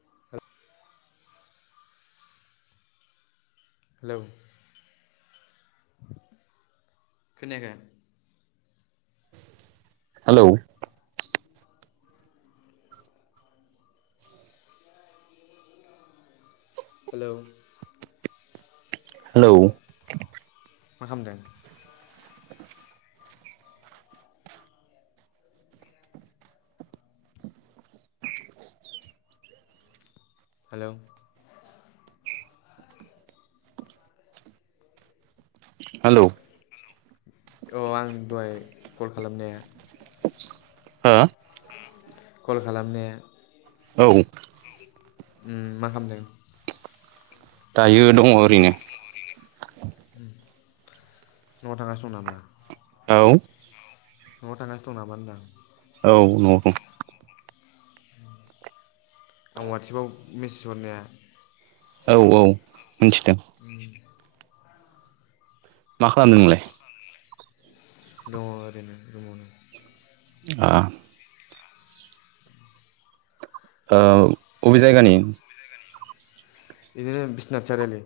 [unintelligible] Hello खोनायाखै? Hello hello hello मा खामदों? हेलौ हेलौ अ आं दहाय कल खालामनाया हो कल खालामनाया औ उम मा खामदों? दायो दङ ओरैनो। न'आव थांगासनो दं नामा? औ न'आव थांगासिनो दं नामा होनदां औ न'आव दं आं वाटसएपाव मेसेज हरनाया औ औ मिनथिदों मा खालामदों नोंलाय? दङ ओरैनो रुमावनो आ ओ अबे जायगानि बिदिनो बिसनात सारिआलि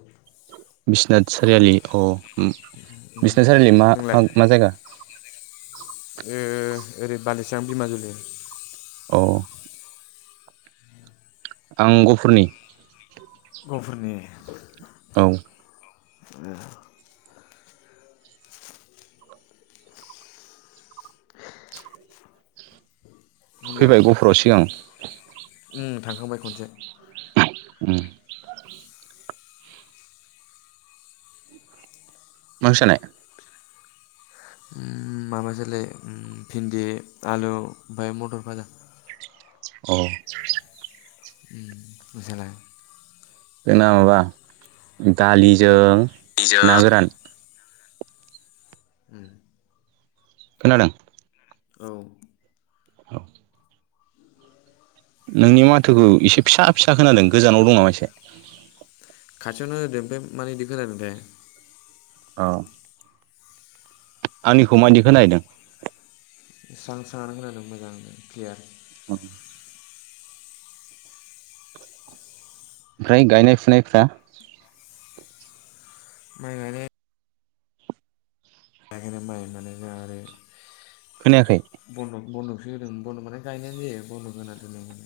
बिसनाथ सारियालि अ ओम बिसनाथ सारियालि मा नोंलाय मा जायगा [unintelligible] ओ ओरै बालिसां बिमाजुलि अ आं गफुरनि गफुरनि औ ए ओंखाम फैबाय गफुराव सिगां ओ थांखांबाय खनसे उम मा ओंख्रि जानाय ओम माबासोलै ओ भिन्दि आलु ओमफ्राय मथर भाजा [unintelligible] अ उम नोंसालाय जोंना माबा दालिजों ना गोरान उम खोनादों औ औ नोंनि माथोखौ इसे फिसा फिसा खोनादों गोजानाव दं नामा एसे खाथियावनो होदो ओमफ्राय मानो इदि खोनादोंथाय औ आंनिखौ मायदि खोनाहैदों स्रां स्रांआनो खोनादों मोजांनो क्लियार औ ओमफ्राय गायनाय फुनायफ्रा माइ गायनाय गायाखैनो माइ माने जोंहा आरो खोनायाखै बनद'कसो होदों बनदक माने गायनायानो जायो बनदक होना दोनदों माने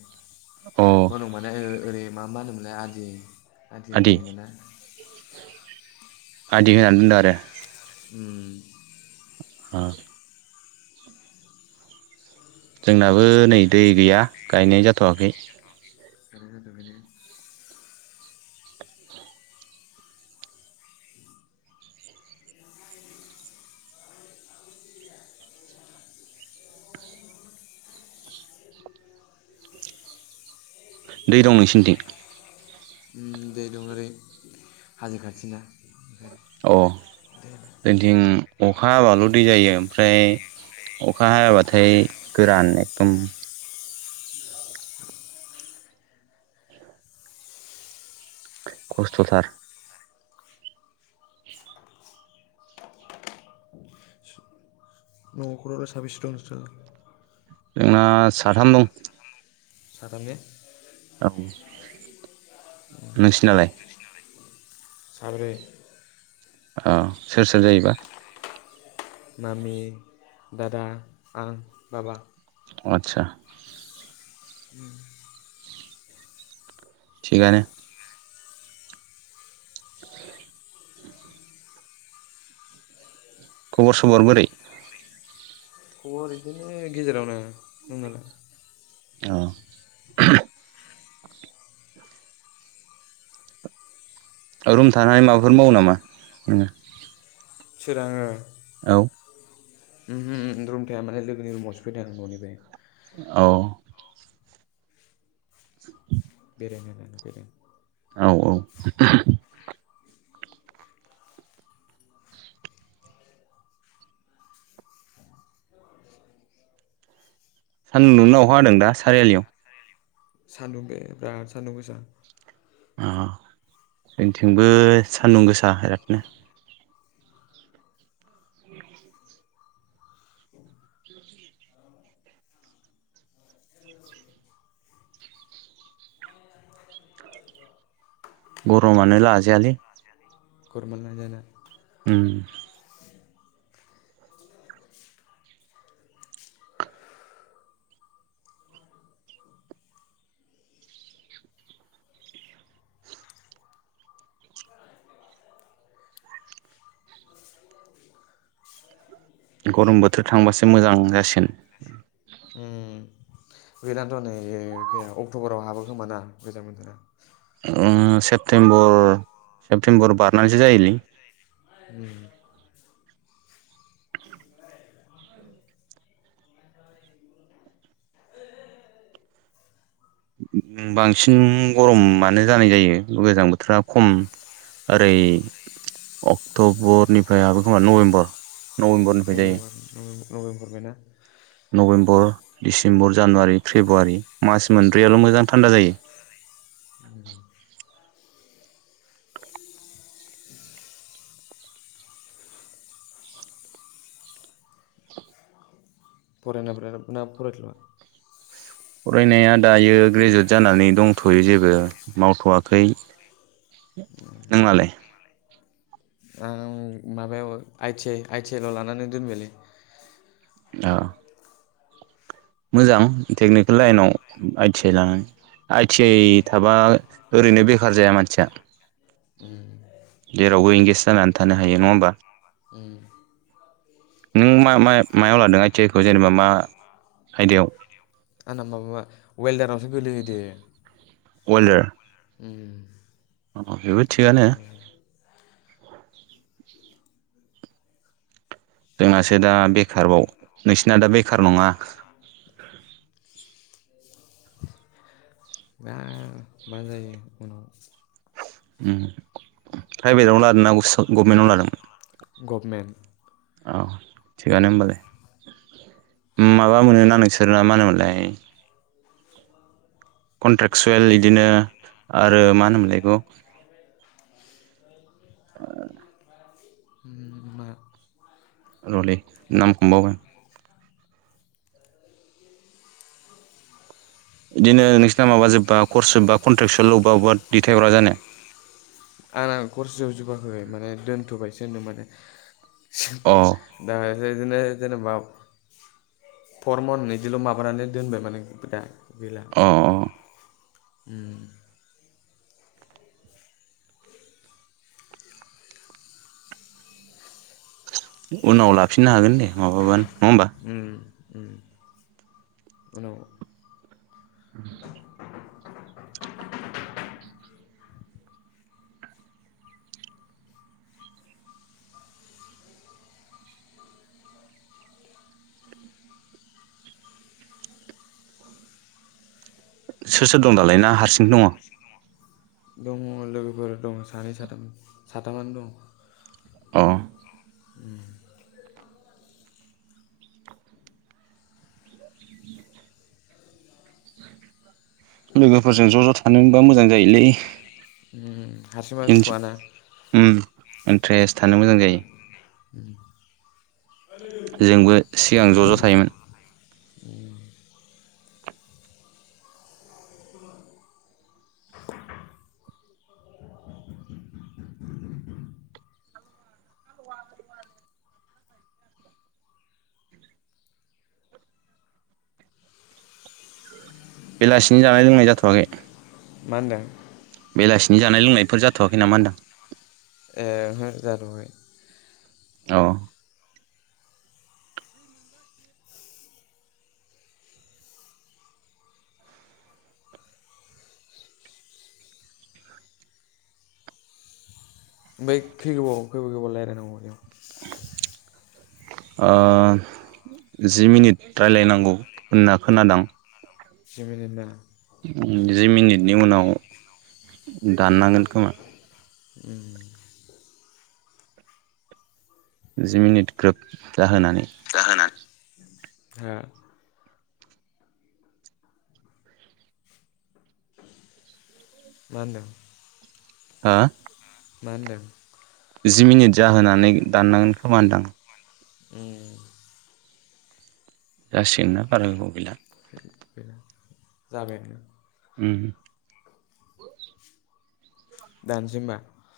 अ बनदक माने ओरै मा मा होनोमोनलाय आदि आदि होनोमोनना आदि होनानै दोनदों आरो उम अ जोंनाबो नै दै गैया गायनाय जाथ'वाखै गायनाय जाथ'आखैना दै दं नोंसिनिथिं उम दै दं ओरै हाजो खाथिना ओंखायनो अ जोंनिथिं अखा हाबाल' दै जायो ओमफ्राय अखा हायाबाथाय गोरान एकदम खस्थ'थार न खरावलाय साबैसे दं नोंस्रालाय? ओ साथाम दं सताम ने? औ नोंसिनालाय? साब्रै औ सोर सोर जायोबा? मामि दादा आं बाबा आचसा उम थिगानो [inaudible] खबर सबर बोरै? दङ बिदिनो गेजेरावनो। नोंनाय? अ रुम थाना माबाफोर मावो नामा? सोराङो औ रुम थाया माने लोगोनि रुमावसो फैदों आङो न'निफाय। औ [inaudible] बेरायनो होनानै फैदों औ औ सानदुं नुनो अखाहा होादों दा सारियालियाव? सान्दुं बे बिराद सान्दुं गोसा अ जोंनिथिंबो सान्दुं गोसा बिरादनो [inaudible] [inaudible] गरमानो लाजायालै गरमानो लाजायाना? उम गरम बोथोर थांबासो मोजां जासिगोन। उम [inaudible] अक्ट'बराव हाबो खोमोना गोजां बोथोरा ओम सेप्तेम्बर सेप्तेम्बर बारनालिसि जायोलै उम बांसिन गरमानो जानाय जायो गोजां बोथोरा खम ओरै अक्ट'बरनिफ्राय हाबो खोमा नभेम्बर नभेम्बरनिफ्राय जायो [inaudible] नभेम्बर डिसेम्बर जानुवारि फेब्रुवारि मास मोनब्रैयाल' मोजां थान्दा जायो। [inaudible] फरायनायफ्रा जोबबाय ना फरायथला फरायनाया दायो ग्रेजुवेट जानानै दंथ'यो जेबो मावथ'वाखै नोंहखलाय? आं माबायाव आइ आइटि आइल' लानानै दोनबायलै औ मोजां टेकनिकेल लाइनाव आइ टि आइ लानानै आइ टि आइ थाबा ओरैनो बेखार जाया मानसिया उम जेरावबो एंगेच जानानै थानो हायो नङा होमबा। औ नों मा मा मायाव लादों आइ टि आइ खौ जेनेबा मा आयदायाव? आं माबा वेलदारावसो गोलैहैदो। अवेलदार। उम अ बेबो बेयावसो थिगानो। गोलैयो जोंहासो दा बेखारबाव नोंसिना दा बेखार नङा। दा मा जायो उनाव प्राइभेटावनो लादों ना गभमेन्टावनो लादोंमोन? गभमेन्ट औ थिगानो होमबालाय। माबा मोनोना नोंसोर ना मा होनोमोनलाय कन्ट्राकसुयेल इदिनो आरो मा होनोमोनलाय इखौ होम मा रलै नामखौनो बावबाय आं इदिनो नोंसोरना माबा जोब्बा कर्स जोबबा कन्ट्रेकसुयेल अबबा अबबा दैथायहरा जानो? आंना कर्स जोबजोबाखैै माने दोनथ'बायसो होनदों माने अ दा आरो बिदिनो जेनेबा फर मन्थ इदिल' माबानानै दोनबाय माने दा। अ अ उम उनाव लाफिननो हागोन दे माबाबानो। नङा होमबा उम उम उनाव [inaudible] सोर सोर दं दालाय ना हारसिं दङ? दङ लोगोफोर दङ सानै साथाम साथामानो दं। अ [inaudible] लोगोफोरजों ज' ज' थानो मोनबा मोजां जायोलै। हारसिंबाबो उम सुखुवाना। इन्ट्रेस्ट थानो मोजां जायो। ओम जोंबो सिगां ज' ज' थायोमोन। [inaudible] [inaudible] बेलासिनि जानाय लोंनाय जाथ'वाखै? मा होनदों? बेलासिनि जानाय लोंनायफोर जाथ'वाखै नामा होनदों? ए ओहो जाथ'वाखै। औ ओमफ्राय खै गोबाव खै गोबाव रायलायनांगौ बेयाव? [inaudible] ओ जि मिनिट रायलायनांगौ होनना खोनादां। [unintelligible] जि मिनिटनि उनाव दाननांगोन खोमा। ओम जि मिनिट ग्रोब जाहोनानै। जाहोनानै हो मा होनदों? हा मा होनदों? जि मिनिट जाहोनानै दाननांगोन खोमा होनदां। उम जासिगोन ना बारा गोबाव गैला। बेनो जाबायानो उम दानसि होमा